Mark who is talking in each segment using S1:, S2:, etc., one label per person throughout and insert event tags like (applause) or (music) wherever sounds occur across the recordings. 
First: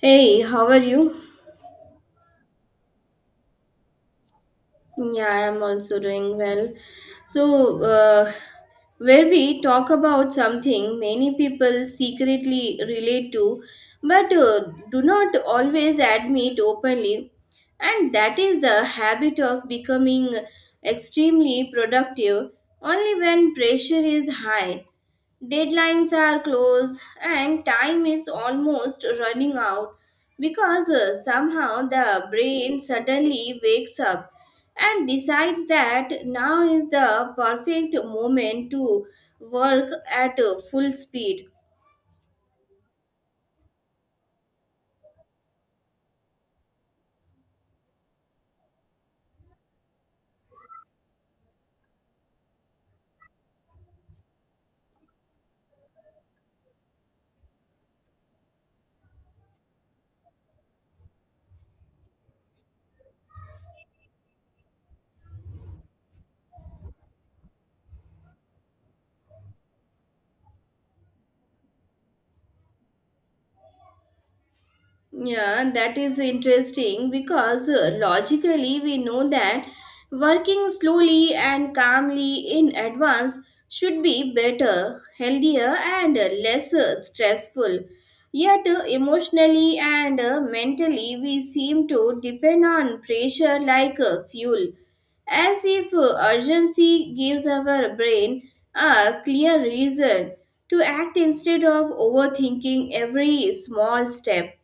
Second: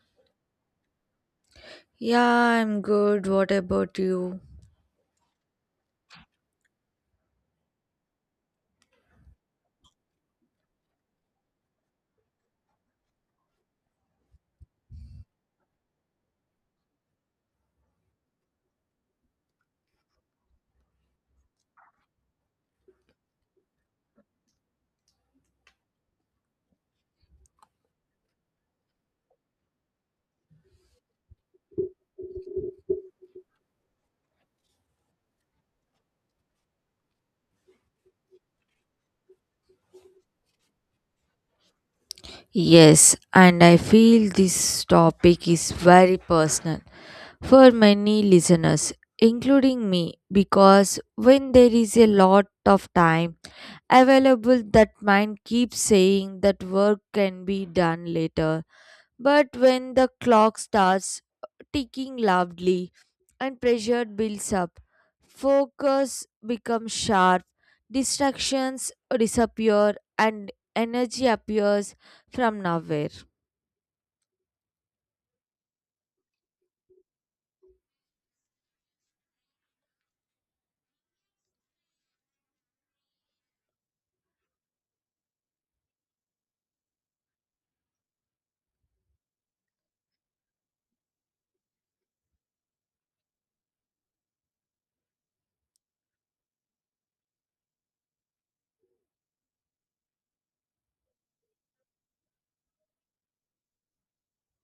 S1: Hey, how are you?
S2: Yeah, I'm good. What about you?
S1: Yeah, I am also doing well. So, uh, where we talk about something many people secretly relate to but do not always admit openly, and that is the habit of becoming extremely productive only when pressure is high. Deadlines are close and time is almost running out because somehow the brain suddenly wakes up and decides that now is the perfect moment to work at full speed.
S2: Yes, and I feel this topic is very personal for many listeners, including me, because when there is a lot of time available, that mind keeps saying that work can be done later. But when the clock starts ticking loudly and pressure builds up, focus becomes sharp, distractions disappear, and energy appears from nowhere.
S1: Yeah, that is interesting because logically we know that working slowly and calmly in advance should be better, healthier, and less stressful. Yet, emotionally and mentally, we seem to depend on pressure like fuel, as if urgency gives our brain a clear reason to act instead of overthinking every small step.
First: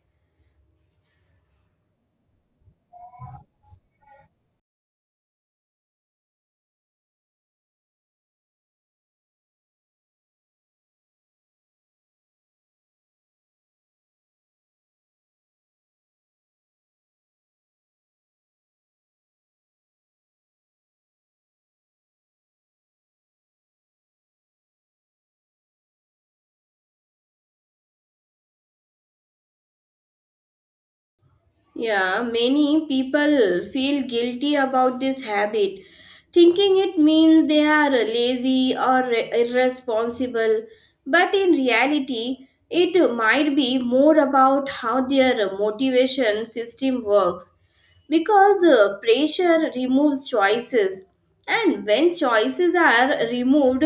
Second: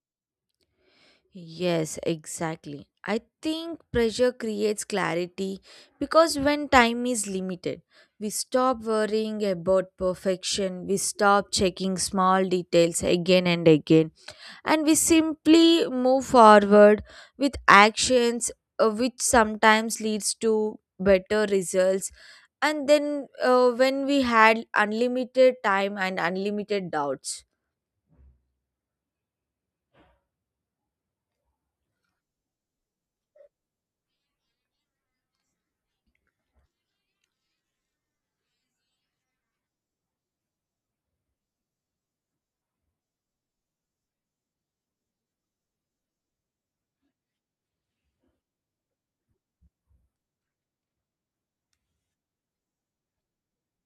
S2: Yes, exactly. I think pressure creates clarity because when time is limited, we stop worrying about perfection, we stop checking small details again and again, and we simply move forward with actions, which sometimes leads to better results, and then when we had unlimited time and unlimited doubts.
S1: Yeah, many people feel guilty about this habit, thinking it means they are lazy or irresponsible. But in reality, it might be more about how their motivation system works because pressure removes choices. And when choices are removed,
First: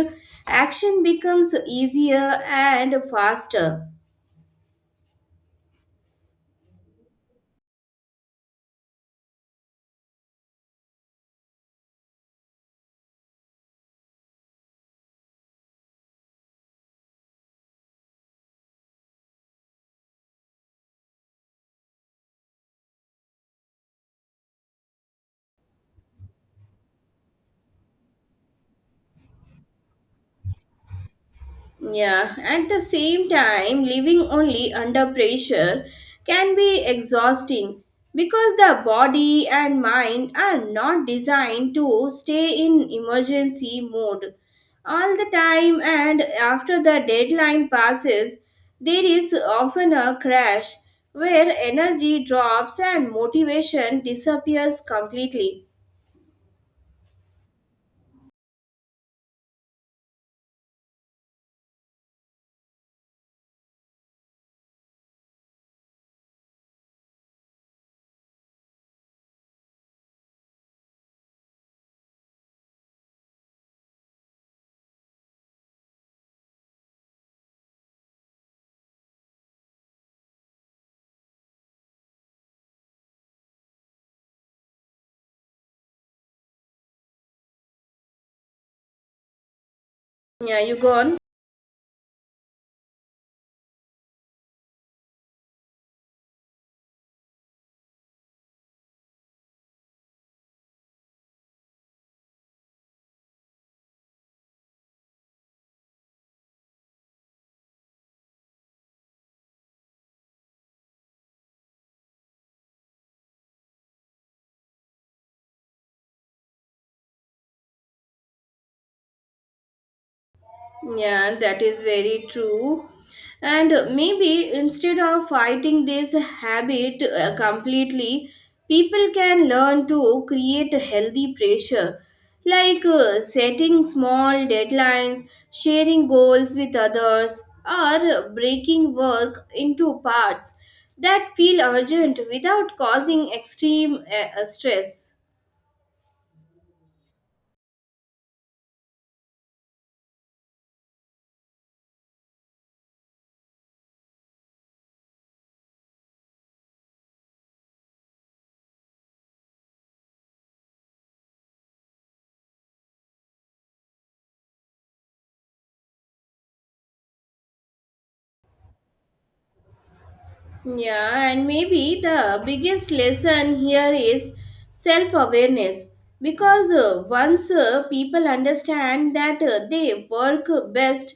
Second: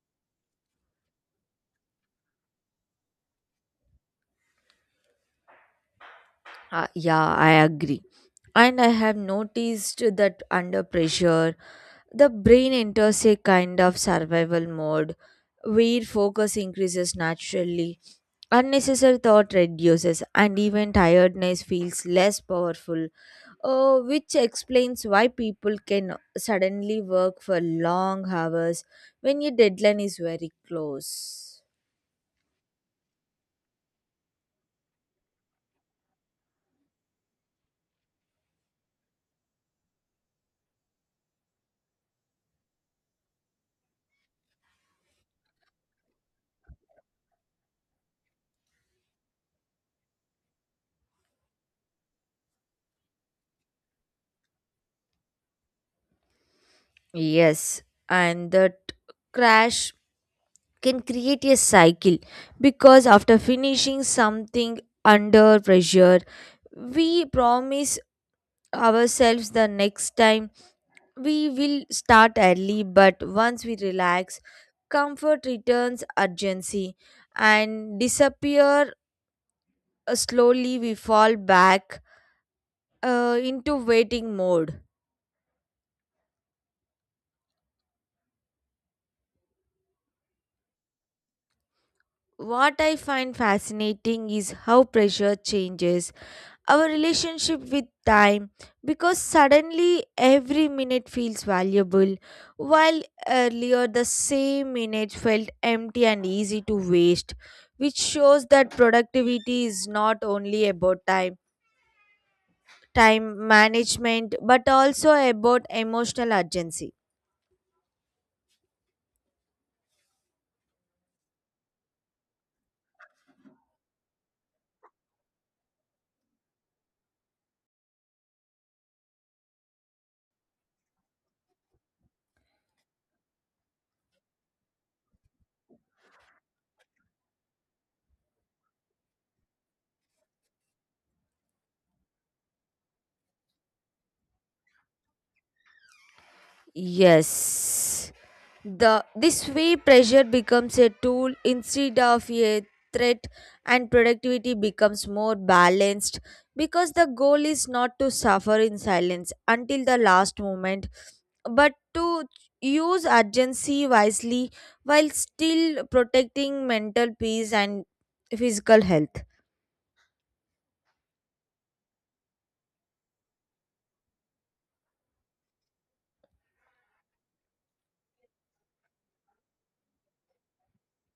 S1: action becomes easier and faster.
S2: Yeah, I agree, and I have noticed that under pressure the brain enters a kind of survival mode where focus increases naturally, unnecessary thought reduces, and even tiredness feels less powerful, which explains why people can suddenly work for long hours when your deadline is very close.
S1: Yeah, at the same time, living only under pressure can be exhausting because the body and mind are not designed to stay in emergency mode all the time, and after the deadline passes, there is often a crash where energy drops and motivation disappears completely.
S2: Yes, and that crash can create a cycle because after finishing something under pressure, we promise ourselves the next time we will start early, but once we relax, comfort returns urgency and disappear. Slowly we fall back into waiting mode.
S1: Yeah, you go on.
S2: What I find fascinating is how pressure changes our relationship with time because suddenly every minute feels valuable, while earlier the same minute felt empty and easy to waste, which shows that productivity is not only about time, time management, but also about emotional urgency.
S1: Yeah, that is very true. And maybe instead of fighting this habit completely, people can learn to create a healthy pressure, like setting small deadlines, sharing goals with others, or breaking work into parts that feel urgent without causing extreme stress.
S2: Yes. This way, pressure becomes a tool instead of a threat, and productivity becomes more balanced because the goal is not to suffer in silence until the last moment, but to use urgency wisely while still protecting mental peace and physical health.
S1: Yeah, and maybe the biggest lesson here is self awareness because once people understand that they work best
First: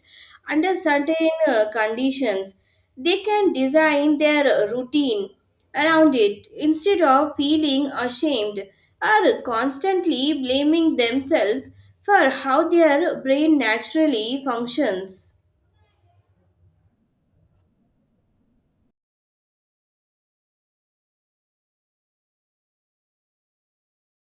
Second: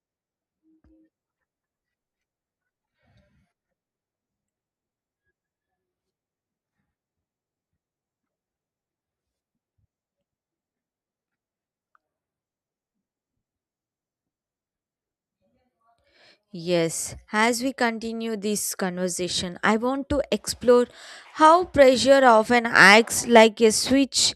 S1: under certain conditions, they can design their routine around it instead of feeling ashamed or constantly blaming themselves for how their brain naturally functions.
S2: Yes, as we continue this conversation, I want to explore how pressure often acts like a switch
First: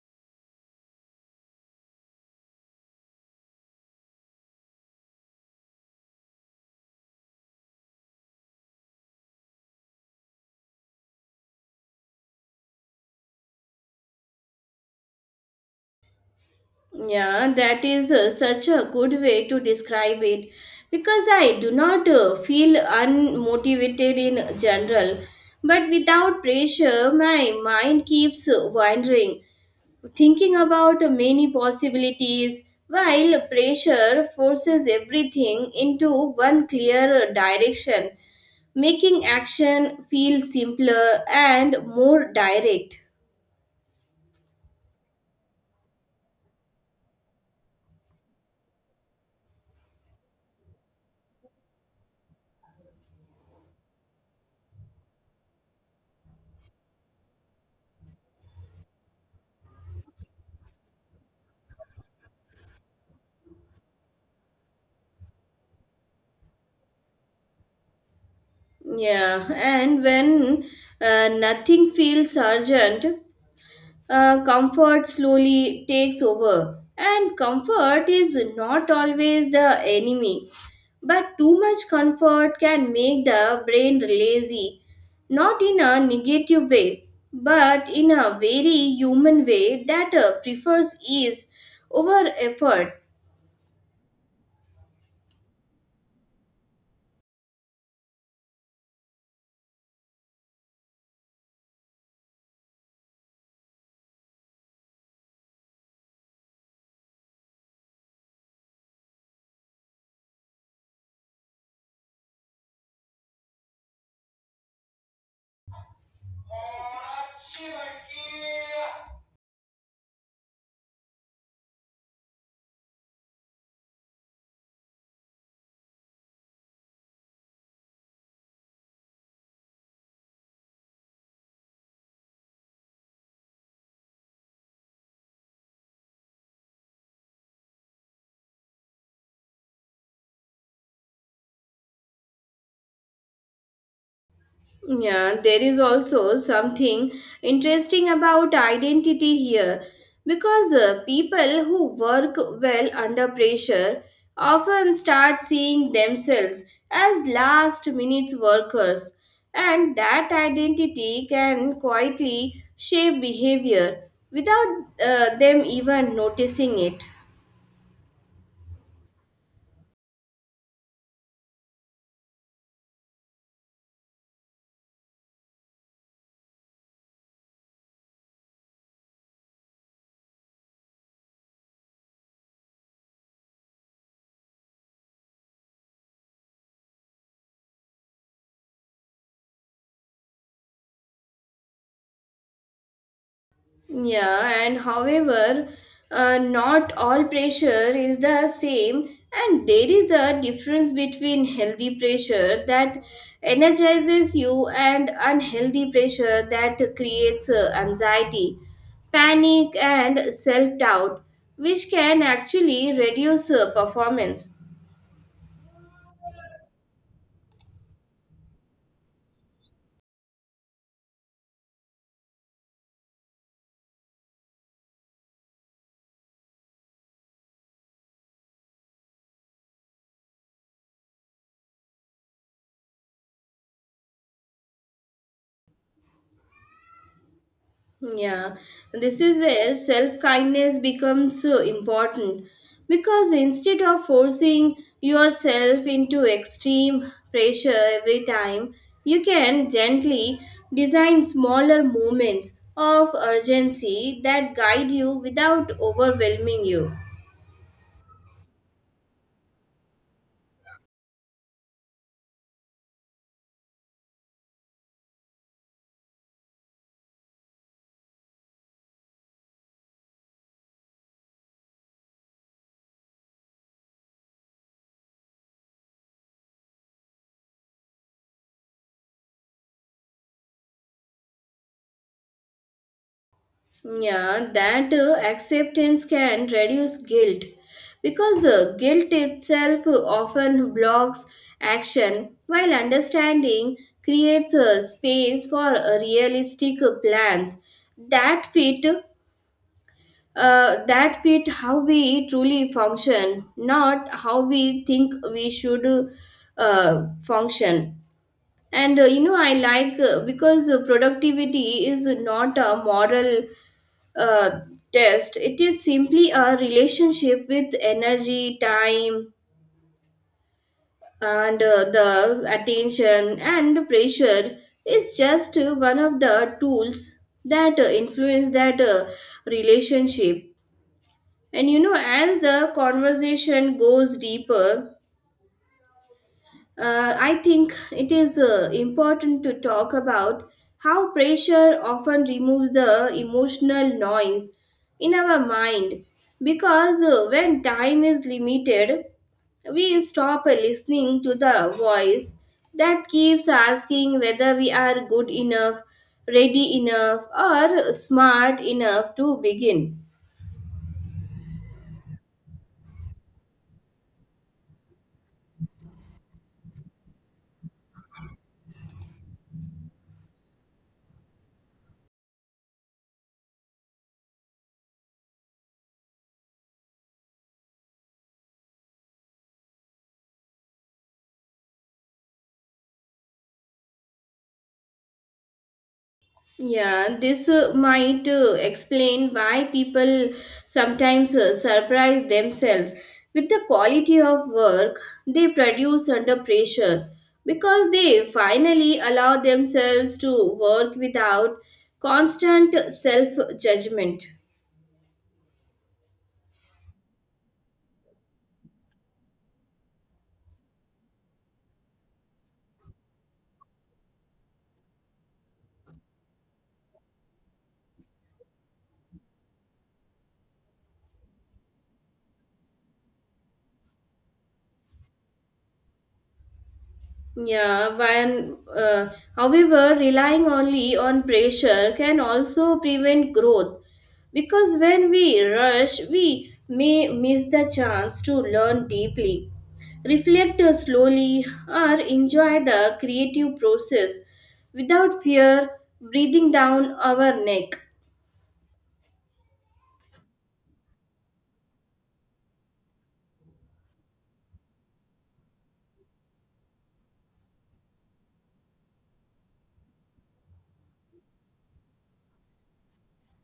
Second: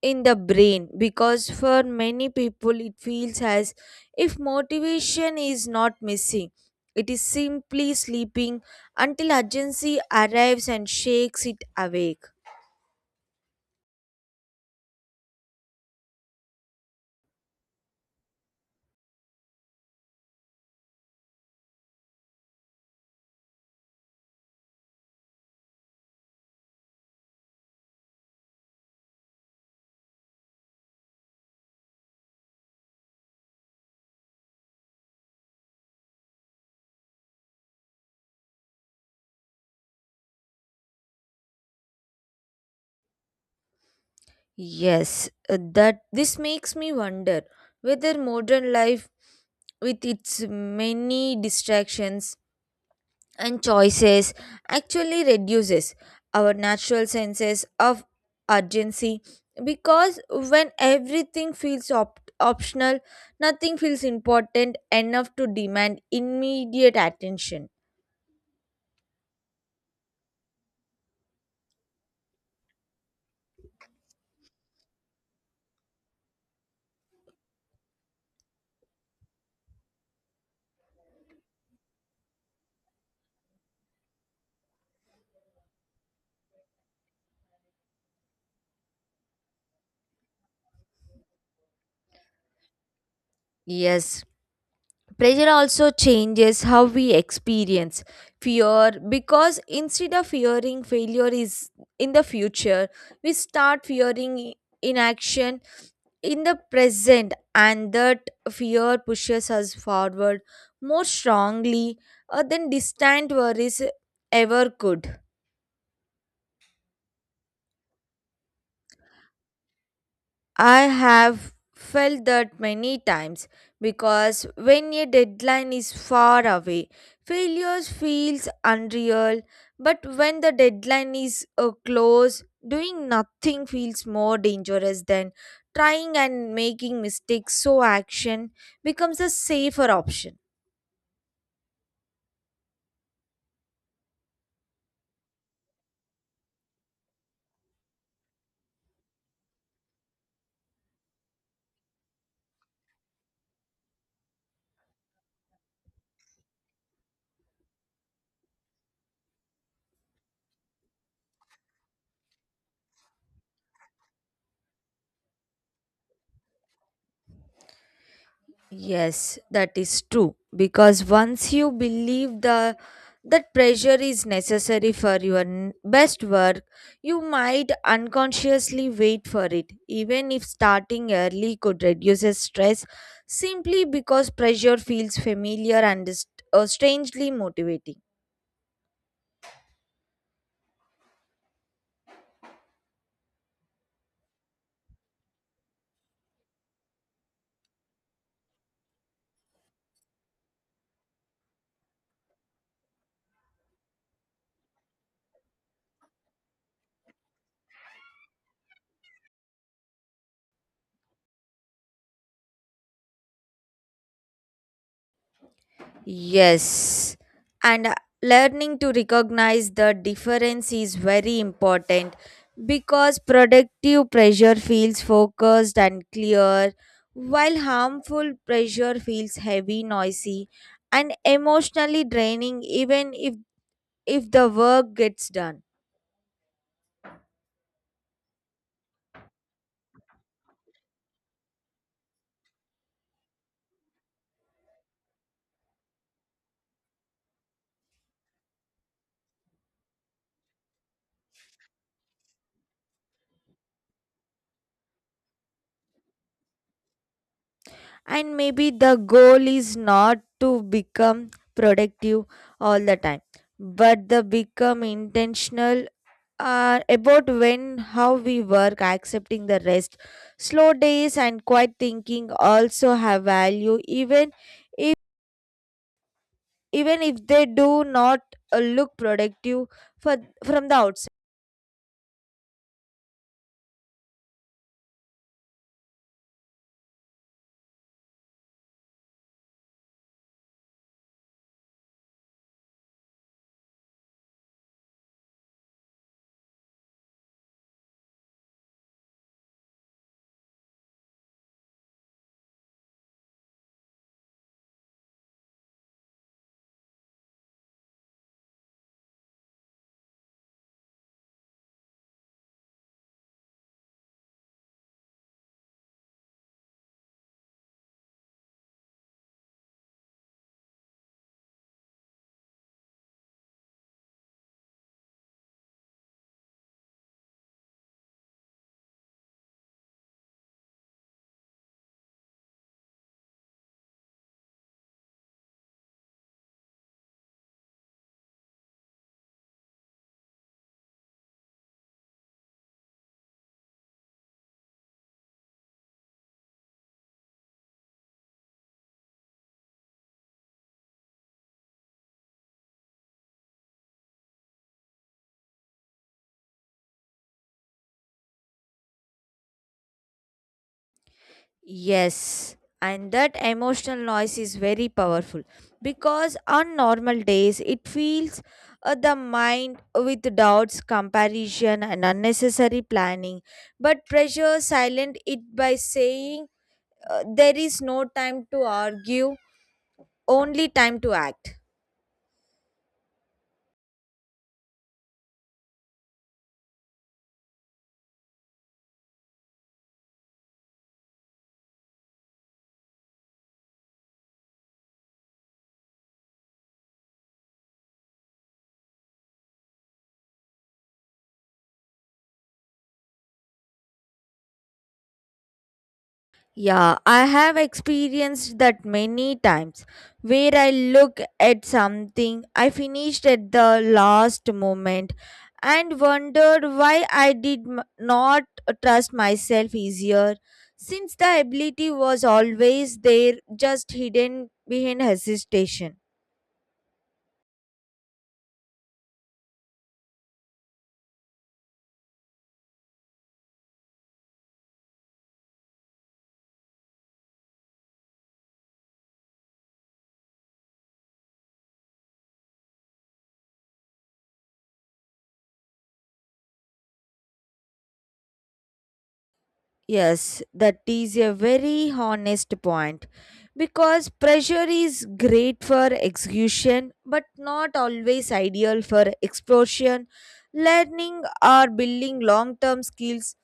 S2: in the brain because for many people it feels as if motivation is not missing. It is simply sleeping until urgency arrives and shakes it awake.
S1: Yeah, that is such a good way to describe it because I do not feel unmotivated in general, but without pressure, my mind keeps wandering, thinking about many possibilities, while pressure forces everything into one clear direction, making action feel simpler and more direct.
S2: Yes, that this makes me wonder whether modern life with its many distractions and choices actually reduces our natural senses of urgency because when everything feels optional, nothing feels important enough to demand immediate attention.
S1: Yeah, and when nothing feels urgent, comfort slowly takes over. And comfort is not always the enemy, but too much comfort can make the brain lazy, not in a negative way, but in a very human way that prefers ease over effort.
S2: Yes, pressure also changes how we experience fear because instead of fearing failure is in the future, we start fearing inaction in the present, and that fear pushes us forward more strongly than distant worries ever could. I have felt that many times because when a deadline is far away, failures feels unreal. But when the deadline is close, doing nothing feels more dangerous than trying and making mistakes. So action becomes a safer option.
S1: Yeah, there is also something interesting about identity here because people who work well under pressure often start seeing themselves as last minute workers, and that identity can quietly shape behavior without them even noticing it.
S2: Yes, that is true. Because once you believe the that pressure is necessary for your best work, you might unconsciously wait for it. Even if starting early could reduce the stress, simply because pressure feels familiar and is, strangely motivating.
S1: Yeah, and however, not all pressure is the same, and there is a difference between healthy pressure that energizes you and unhealthy pressure that creates anxiety, panic, and self doubt, which can actually reduce performance.
S2: Yes, and learning to recognize the difference is very important because productive pressure feels focused and clear, while harmful pressure feels heavy, noisy, and emotionally draining, even if the work gets done.
S1: Yeah, this is where self kindness becomes so important because instead of forcing yourself into extreme pressure every time, you can gently design smaller moments of urgency that guide you without overwhelming you.
S2: And maybe the goal is not to become productive all the time but the become intentional about when how we work, accepting the rest. Slow days and quiet thinking also have value, if even if they do not look productive for from the outside.
S1: Yeah, that acceptance can reduce guilt because guilt itself often blocks action, while understanding creates a space for realistic plans that fit that fit how we truly function, not how we think we should function. And you know, I like because productivity is not a moral uh, test. It is simply a relationship with energy time and the attention and pressure is just one of the tools that influence that relationship. And you know, as the conversation goes deeper, I think it is important to talk about how pressure often removes the emotional noise in our mind because when time is limited, we stop listening to the voice that keeps asking whether we are good enough, ready enough, or smart enough to begin.
S2: Yes, and that emotional noise is very powerful because on normal days it fills the mind with doubts, comparison, and unnecessary planning. But pressure silent it by saying there is no time to argue, only time to act.
S1: Yeah, this might explain why people sometimes surprise themselves with the quality of work they produce under pressure because they finally allow themselves to work without constant self judgment.
S2: Yeah, I have experienced that many times where I look at something I finished at the last moment and wondered why I did not trust myself easier, since the ability was always there, just hidden behind hesitation.
S1: Yeah, when, uh, however, relying only on pressure can also prevent growth because when we rush, we may miss the chance to learn deeply, reflect slowly, or enjoy the creative process without fear breathing down our neck.
S2: Yes, that is a very honest point because pressure is great for execution but not always ideal for explosion, learning, or building long term skills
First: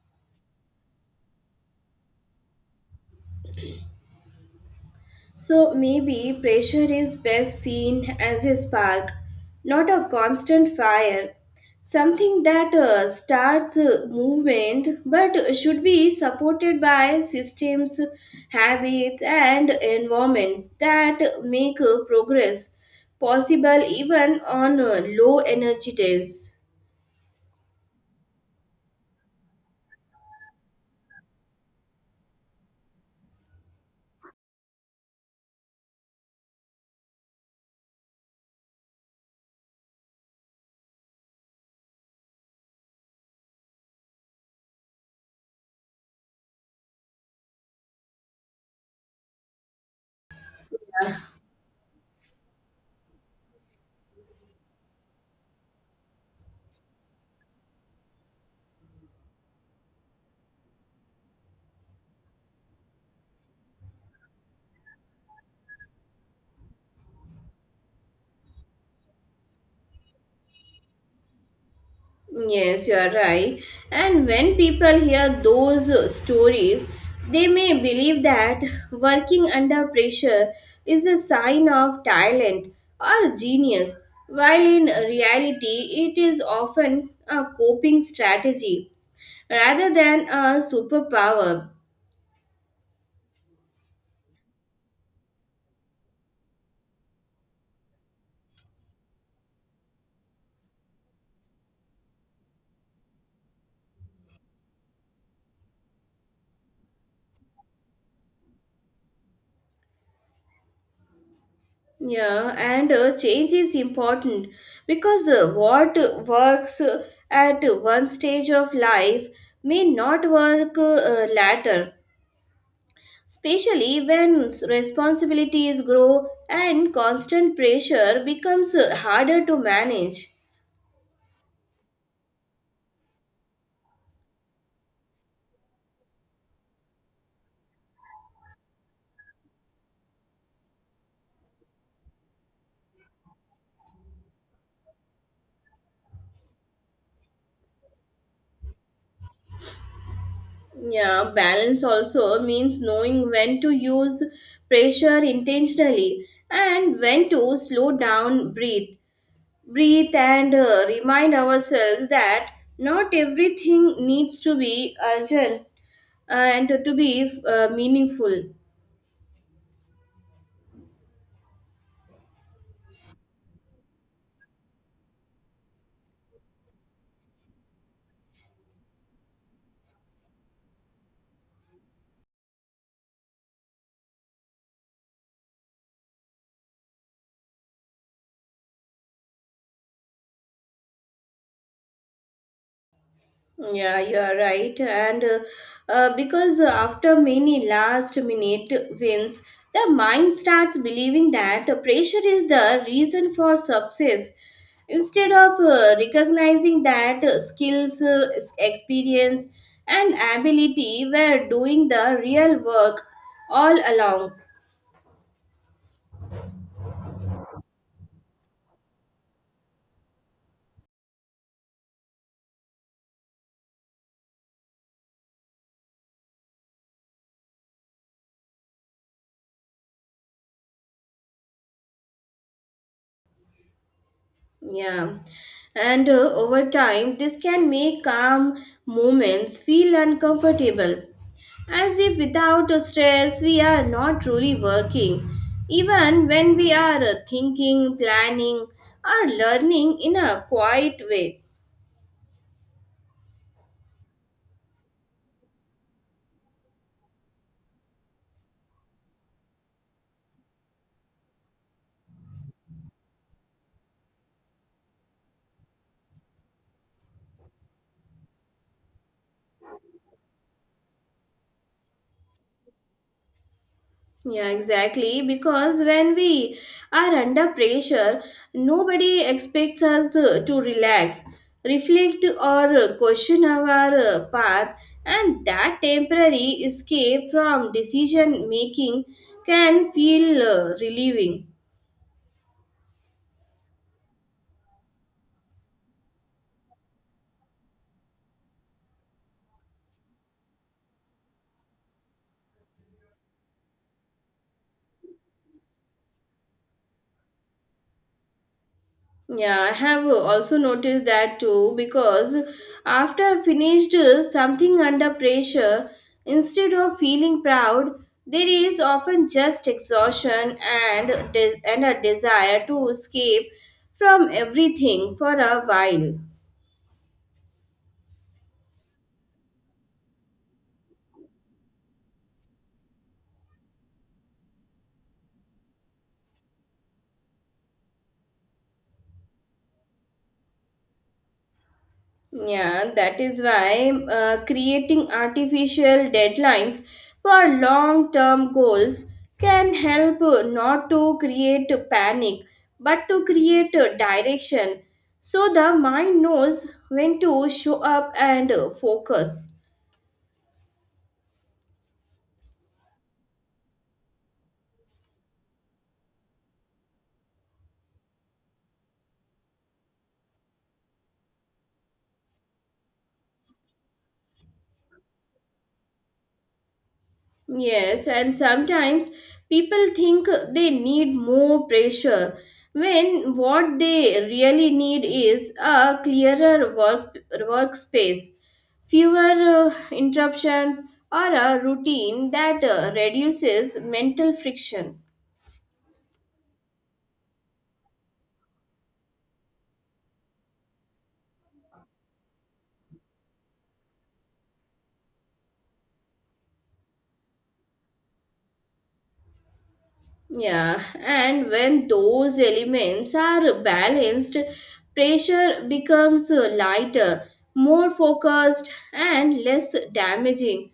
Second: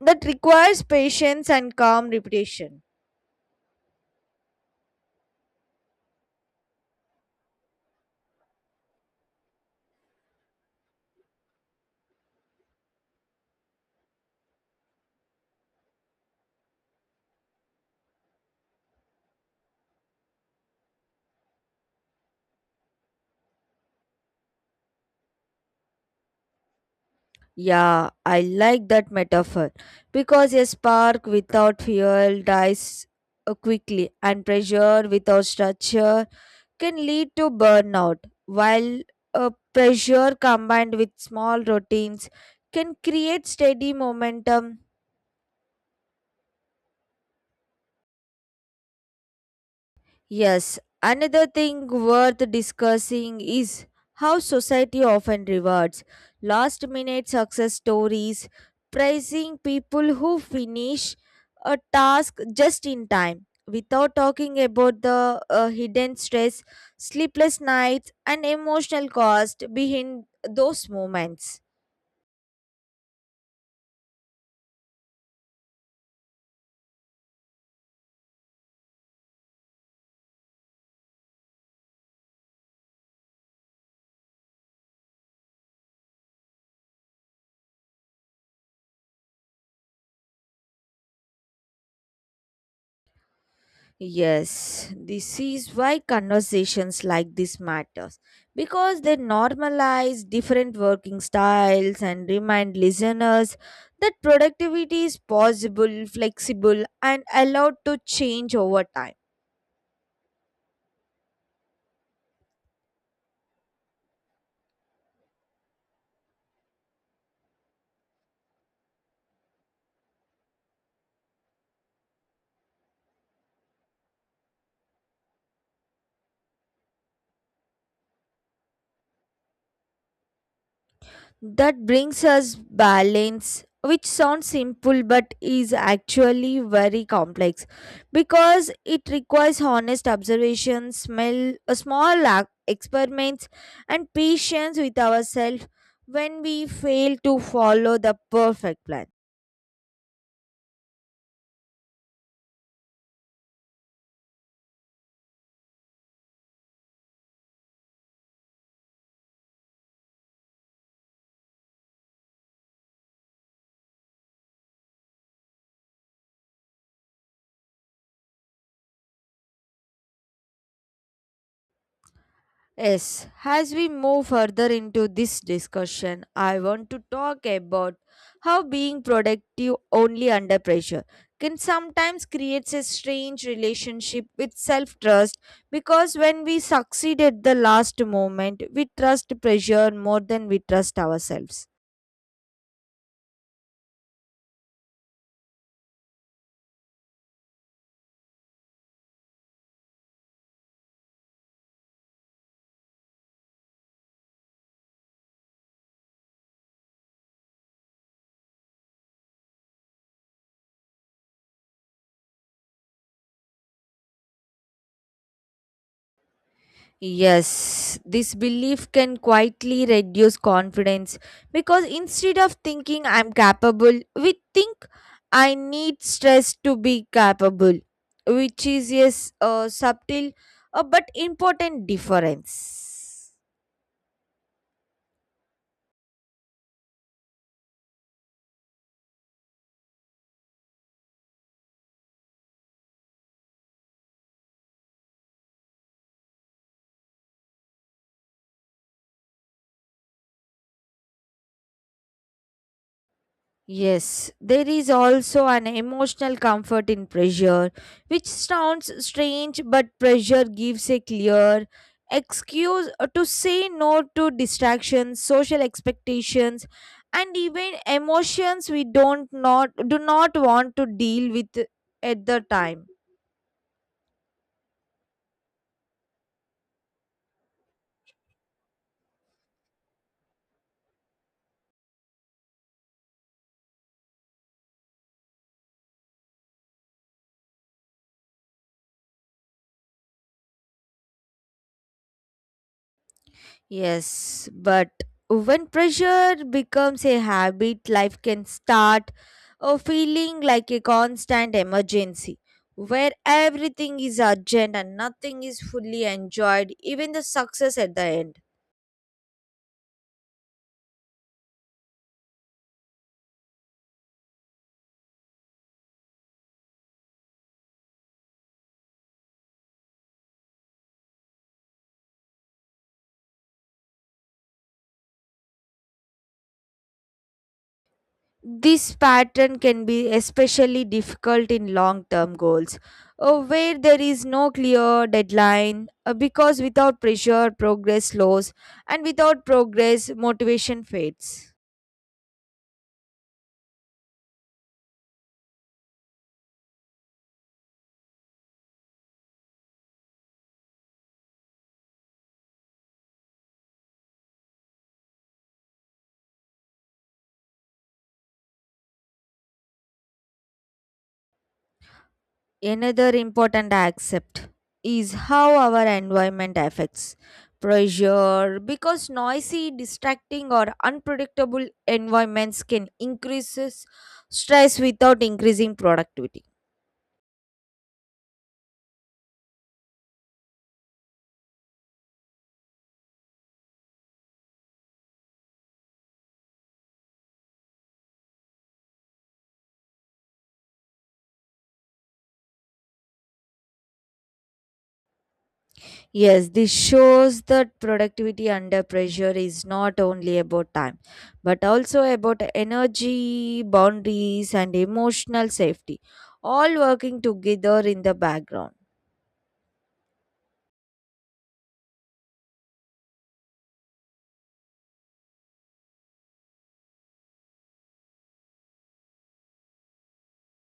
S2: that requires patience and calm repetition.
S1: So maybe pressure is best seen as a spark, not a constant fire. Something that starts movement but should be supported by systems, habits, and environments that make progress possible even on low energy days.
S2: Yeah, I like that metaphor because a spark without fuel dies quickly, and pressure without structure can lead to burnout, while pressure combined with small routines can create steady momentum. Yes, another thing worth discussing is how society often rewards last minute success stories, praising people who finish a task just in time. Without talking about the hidden stress, sleepless nights, and emotional cost behind those moments.
S1: Yes, you are right. And when people hear those stories, they may believe that working under pressure is a sign of talent or genius, while in reality, it is often a coping strategy rather than a superpower.
S2: Yes, this is why conversations like this matters, because they normalize different working styles and remind listeners that productivity is possible, flexible, and allowed to change over time.
S1: Yeah, and change is important because what works at one stage of life may not work later, especially when responsibilities grow and constant pressure becomes harder to manage.
S2: That brings us balance, which sounds simple but is actually very complex because it requires honest observation, smell, a small experiments, and patience with ourselves when we fail to follow the perfect plan.
S1: Yeah, balance also means knowing when to use pressure intentionally and when to slow down, breathe. Breathe and remind ourselves that not everything needs to be urgent and to be meaningful.
S2: Yes, as we move further into this discussion, I want to talk about how being productive only under pressure can sometimes create a strange relationship with self trust, because when we succeed at the last moment, we trust pressure more than we trust ourselves.
S1: Yeah, you are right. And because after many last minute wins, the mind starts believing that pressure is the reason for success, instead of recognizing that skills, experience, and ability were doing the real work all along.
S2: Yes, this belief can quietly reduce confidence because instead of thinking I'm capable, we think I need stress to be capable, which is, yes, a subtle but important difference.
S1: Yeah. And over time, this can make calm moments feel uncomfortable, as if without a stress, we are not truly working, even when we are thinking, planning, or learning in a quiet way.
S2: Yes, there is also an emotional comfort in pressure, which sounds strange, but pressure gives a clear excuse to say no to distractions, social expectations, and even emotions we don't not do not want to deal with at the time.
S1: Yeah, exactly. Because when we are under pressure, nobody expects us to relax, reflect, or question our path, and that temporary escape from decision making can feel relieving.
S2: Yes, but when pressure becomes a habit, life can start feeling like a constant emergency where everything is urgent and nothing is fully enjoyed, even the success at the end.
S1: Yeah, I have also noticed that too because after I finished something under pressure, instead of feeling proud, there is often just exhaustion and a desire to escape from everything for a while.
S2: This pattern can be especially difficult in long term goals where there is no clear deadline, because without pressure, progress slows, and without progress, motivation fades.
S1: Yeah, that is why creating artificial deadlines for long term goals can help not to create panic but to create a direction so the mind knows when to show up and focus.
S2: Another important aspect is how our environment affects pressure because noisy, distracting, or unpredictable environments can increase stress without increasing productivity.
S1: Yes, and sometimes people think they need more pressure when what they really need is a clearer workspace, fewer interruptions, or a routine that reduces mental friction.
S2: Yes, this shows that productivity under pressure is not only about time but also about energy, boundaries, and emotional safety, all working together in the background.
S1: Yeah, and when those elements are balanced, pressure becomes lighter, more focused, and less damaging,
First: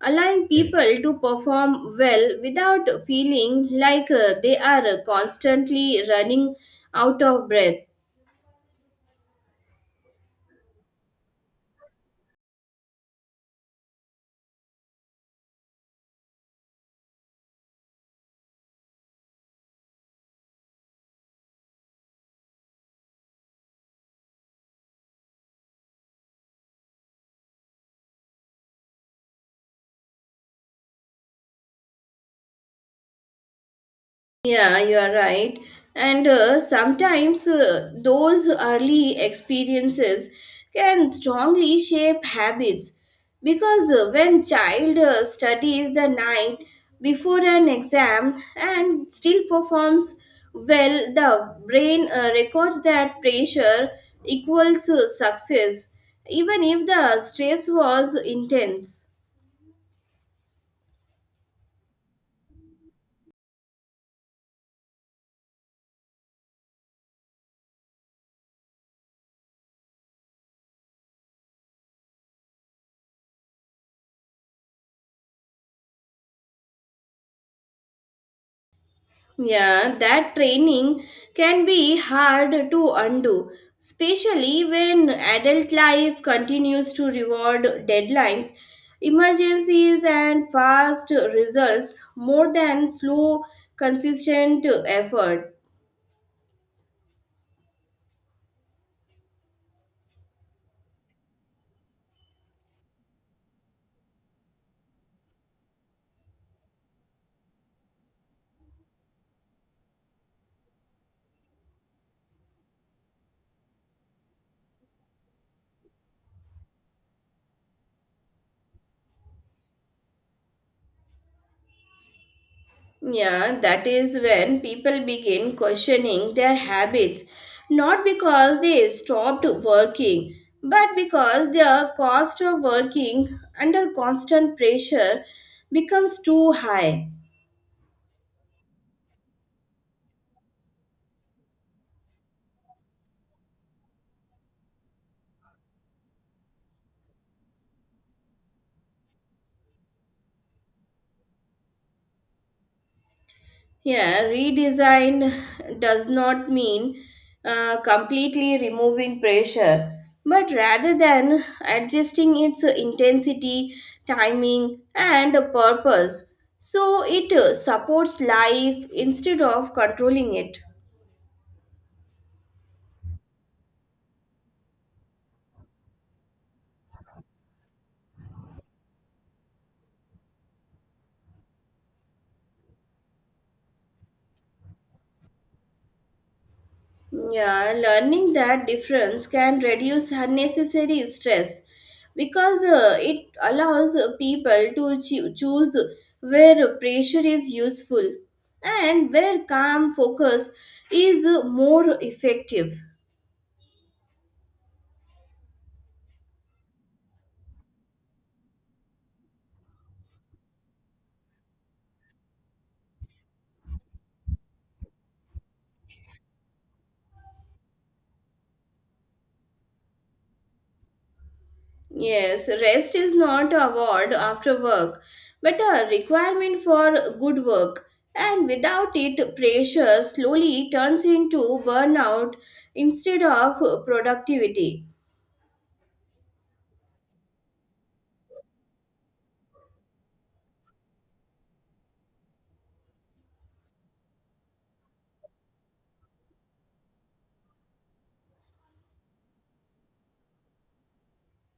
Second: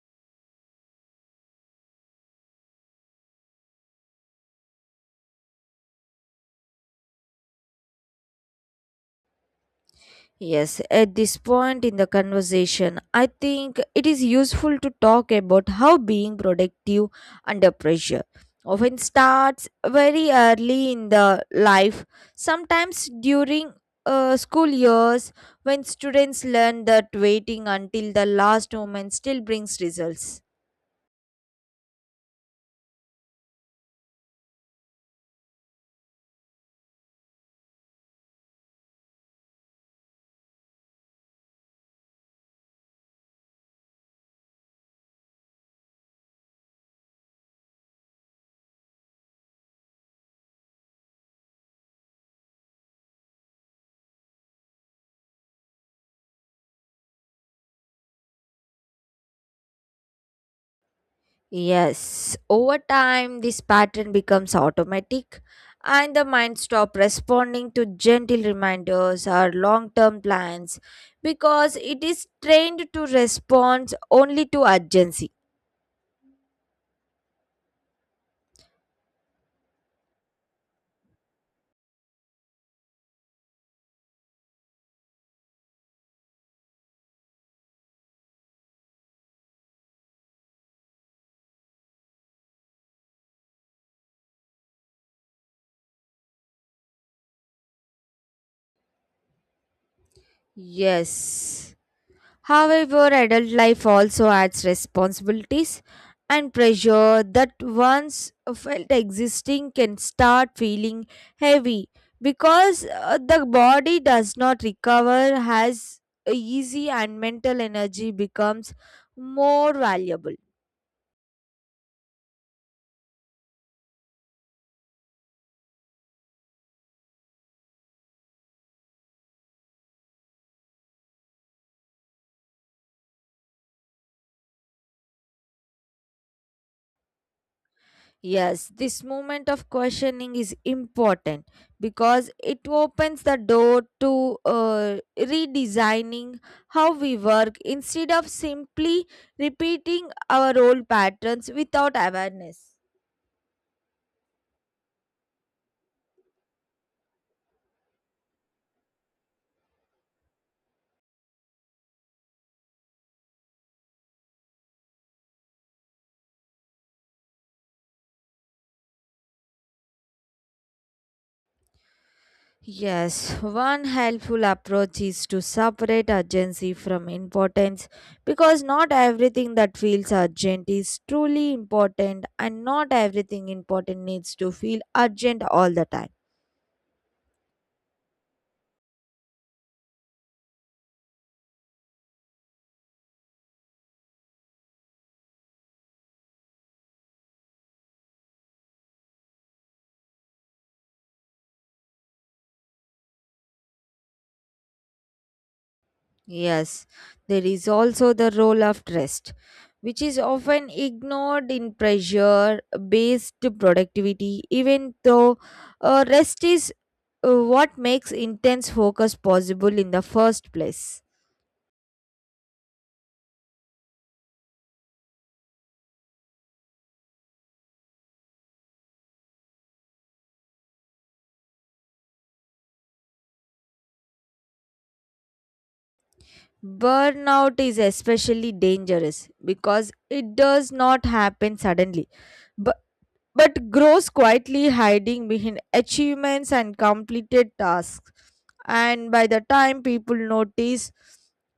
S1: allowing people to perform well without feeling like they are constantly running out of breath.
S2: Yes, at this point in the conversation, I think it is useful to talk about how being productive under pressure often starts very early in the life, sometimes during school years, when students learn that waiting until the last moment still brings results.
S1: Yeah, you are right. And sometimes those early experiences can strongly shape habits because when child studies the night before an exam and still performs well, the brain records that pressure equals success, even if the stress was intense.
S2: Yes, over time, this pattern becomes automatic, and the mind stops responding to gentle reminders or long term plans because it is trained to respond only to urgency.
S1: Yeah, that training can be hard to undo, especially when adult life continues to reward deadlines, emergencies, and fast results more than slow, consistent effort.
S2: Yes. However, adult life also adds responsibilities, and pressure that once felt existing can start feeling heavy because the body does not recover as easy and mental energy becomes more valuable.
S1: Yeah, that is when people begin questioning their habits, not because they stopped working, but because the cost of working under constant pressure becomes too high.
S2: Yes, this moment of questioning is important because it opens the door to redesigning how we work instead of simply repeating our old patterns without awareness.
S1: Yeah, redesign does not mean completely removing pressure, but rather than adjusting its intensity, timing, and purpose. So it supports life instead of controlling it.
S2: Yes, one helpful approach is to separate urgency from importance because not everything that feels urgent is truly important, and not everything important needs to feel urgent all the time.
S1: Yeah, learning that difference can reduce unnecessary stress because it allows people to choose where pressure is useful and where calm focus is more effective.
S2: Yes, there is also the role of rest, which is often ignored in pressure based productivity, even though rest is what makes intense focus possible in the first place.
S1: Yes, rest is not a award after work but a requirement for good work, and without it, pressure slowly turns into burnout instead of productivity.
S2: Burnout is especially dangerous because it does not happen suddenly, but grows quietly, hiding behind achievements and completed tasks. And by the time people notice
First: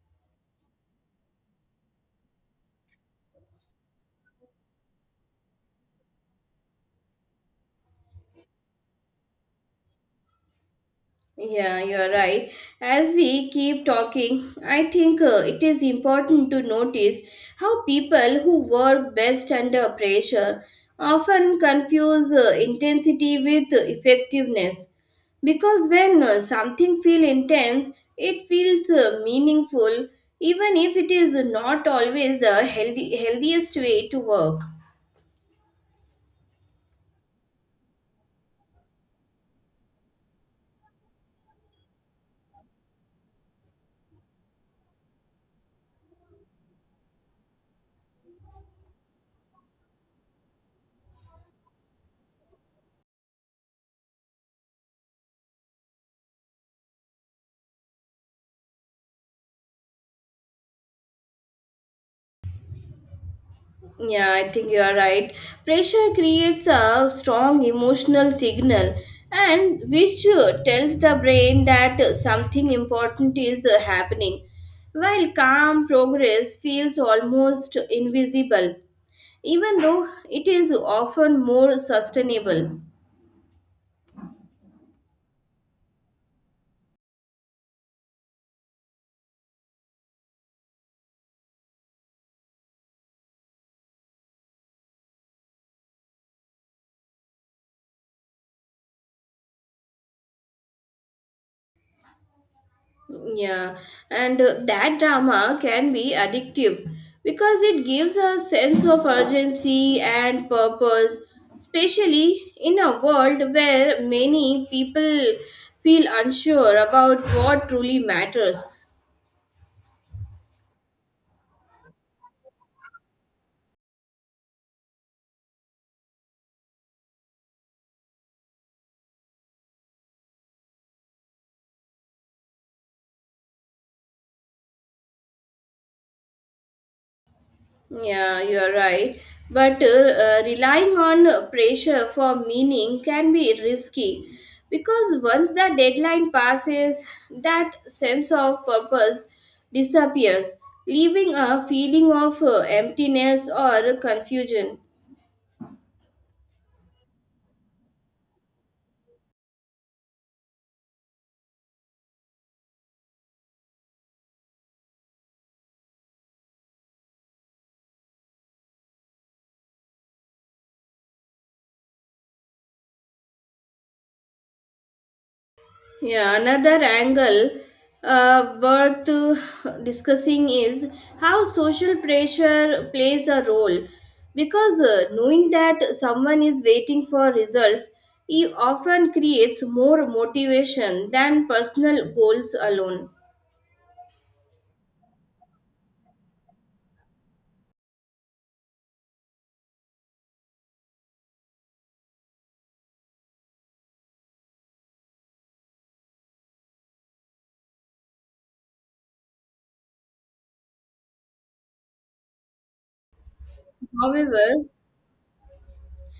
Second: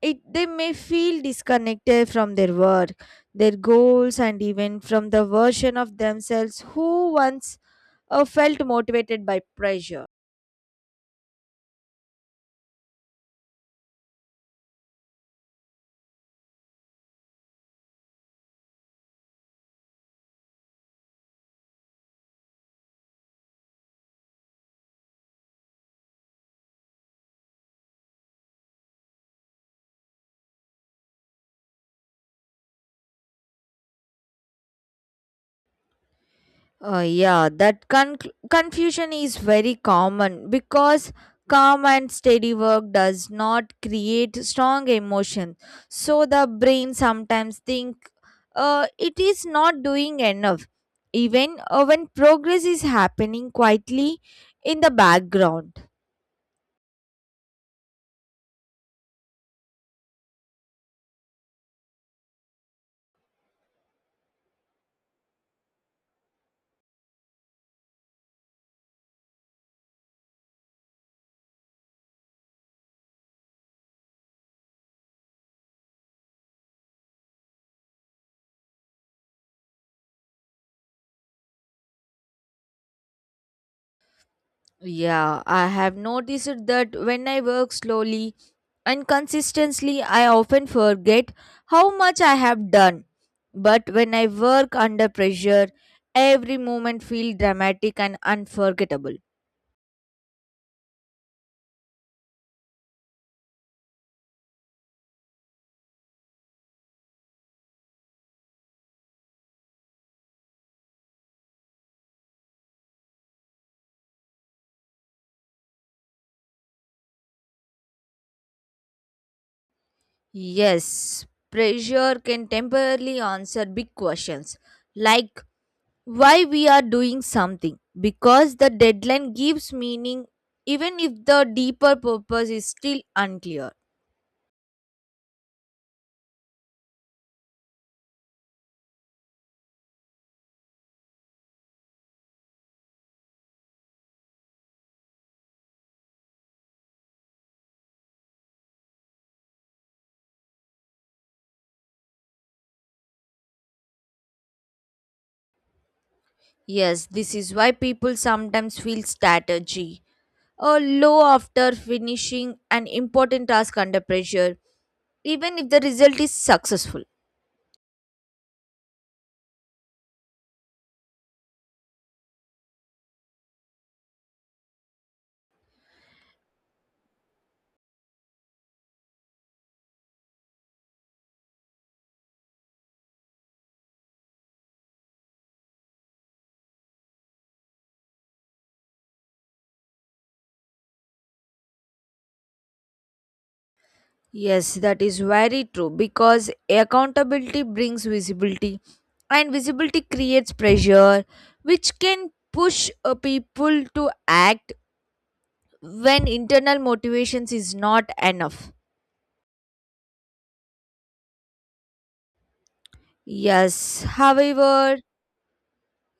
S2: it, they may feel disconnected from their work, their goals, and even from the version of themselves who once felt motivated by pressure.
S1: Yeah, you're right. As we keep talking, I think it is important to notice how people who work best under pressure often confuse intensity with effectiveness. Because when something feels intense, it feels meaningful, even if it is not always the healthiest way to work.
S2: Yeah, that confusion is very common because calm and steady work does not create strong emotion. So the brain sometimes think it is not doing enough, even when progress is happening quietly in the background.
S1: Yeah, I think you are right. Pressure creates a strong emotional signal and which tells the brain that something important is happening. While calm progress feels almost invisible, even though it is often more sustainable.
S2: Yeah, I have noticed that when I work slowly and consistently, I often forget how much I have done. But when I work under pressure, every moment feels dramatic and unforgettable.
S1: Yeah, and that drama can be addictive because it gives a sense of urgency and purpose, especially in a world where many people feel unsure about what truly matters.
S2: Yes, pressure can temporarily answer big questions like why we are doing something, because the deadline gives meaning even if the deeper purpose is still unclear.
S1: Yeah, you're right. But relying on pressure for meaning can be risky because once the deadline passes, that sense of purpose disappears, leaving a feeling of emptiness or confusion.
S2: Yes, this is why people sometimes feel strategy or low after finishing an important task under pressure, even if the result is successful.
S1: Yeah, another angle worth discussing is how social pressure plays a role. Because knowing that someone is waiting for results it often creates more motivation than personal goals alone.
S2: Yes, that is very true because accountability brings visibility, and visibility creates pressure, which can push people to act when internal motivations is not enough. Yes,
S1: However,
S2: however,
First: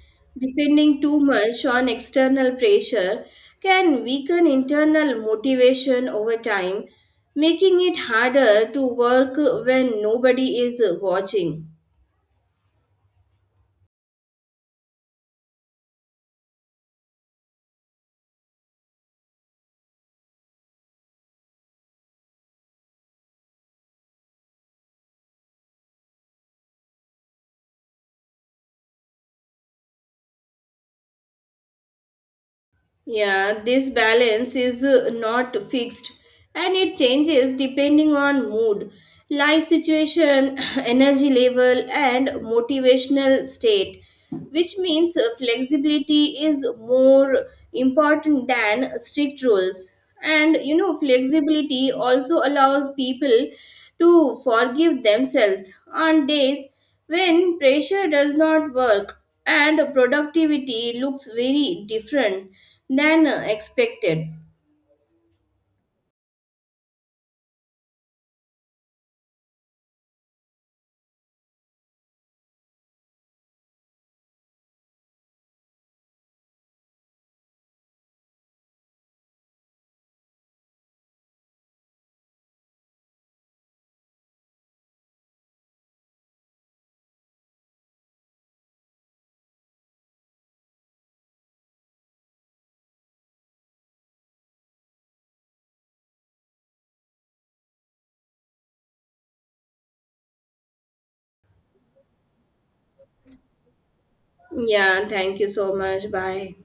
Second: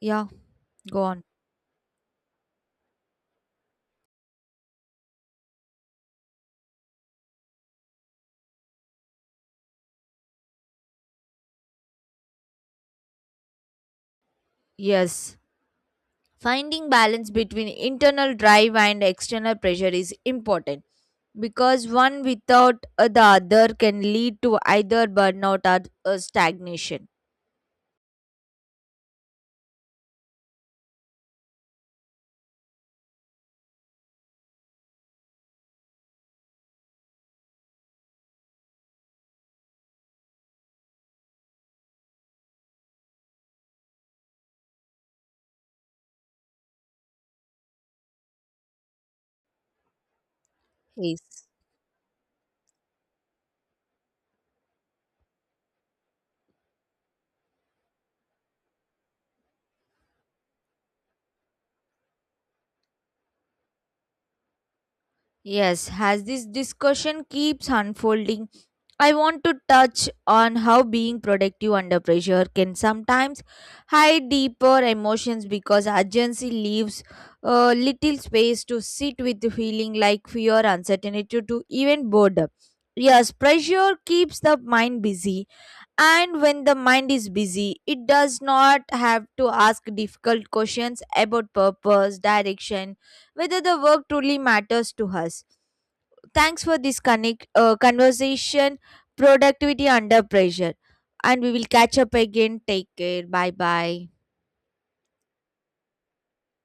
S2: yeah,
S1: depending
S2: go
S1: too
S2: on.
S1: much on external pressure can weaken internal motivation over time, making it harder to work when nobody is watching.
S2: Yes. Finding balance between internal drive and external pressure is important because one without the other can lead to either burnout or stagnation.
S1: Yeah, this balance is not fixed and it changes depending on mood, life situation, (clears throat) energy level, and motivational state, which means flexibility is more important than strict rules. And you know,
S2: Yes.
S1: flexibility also allows people to forgive themselves on days when pressure does not work and productivity looks very different than expected.
S2: Yes, as this discussion keeps unfolding, I want to touch on how being productive under pressure can sometimes hide deeper emotions because urgency leaves little space to sit with the feeling like fear, uncertainty, to even boredom. Yes, pressure keeps the mind busy, and when the mind is busy, it does not have to ask difficult questions about purpose, direction, whether the work truly matters to us. Thanks for this conversation, productivity under pressure. And we will catch up again. Take care. Bye bye.
S1: Yeah, thank you so much. Bye.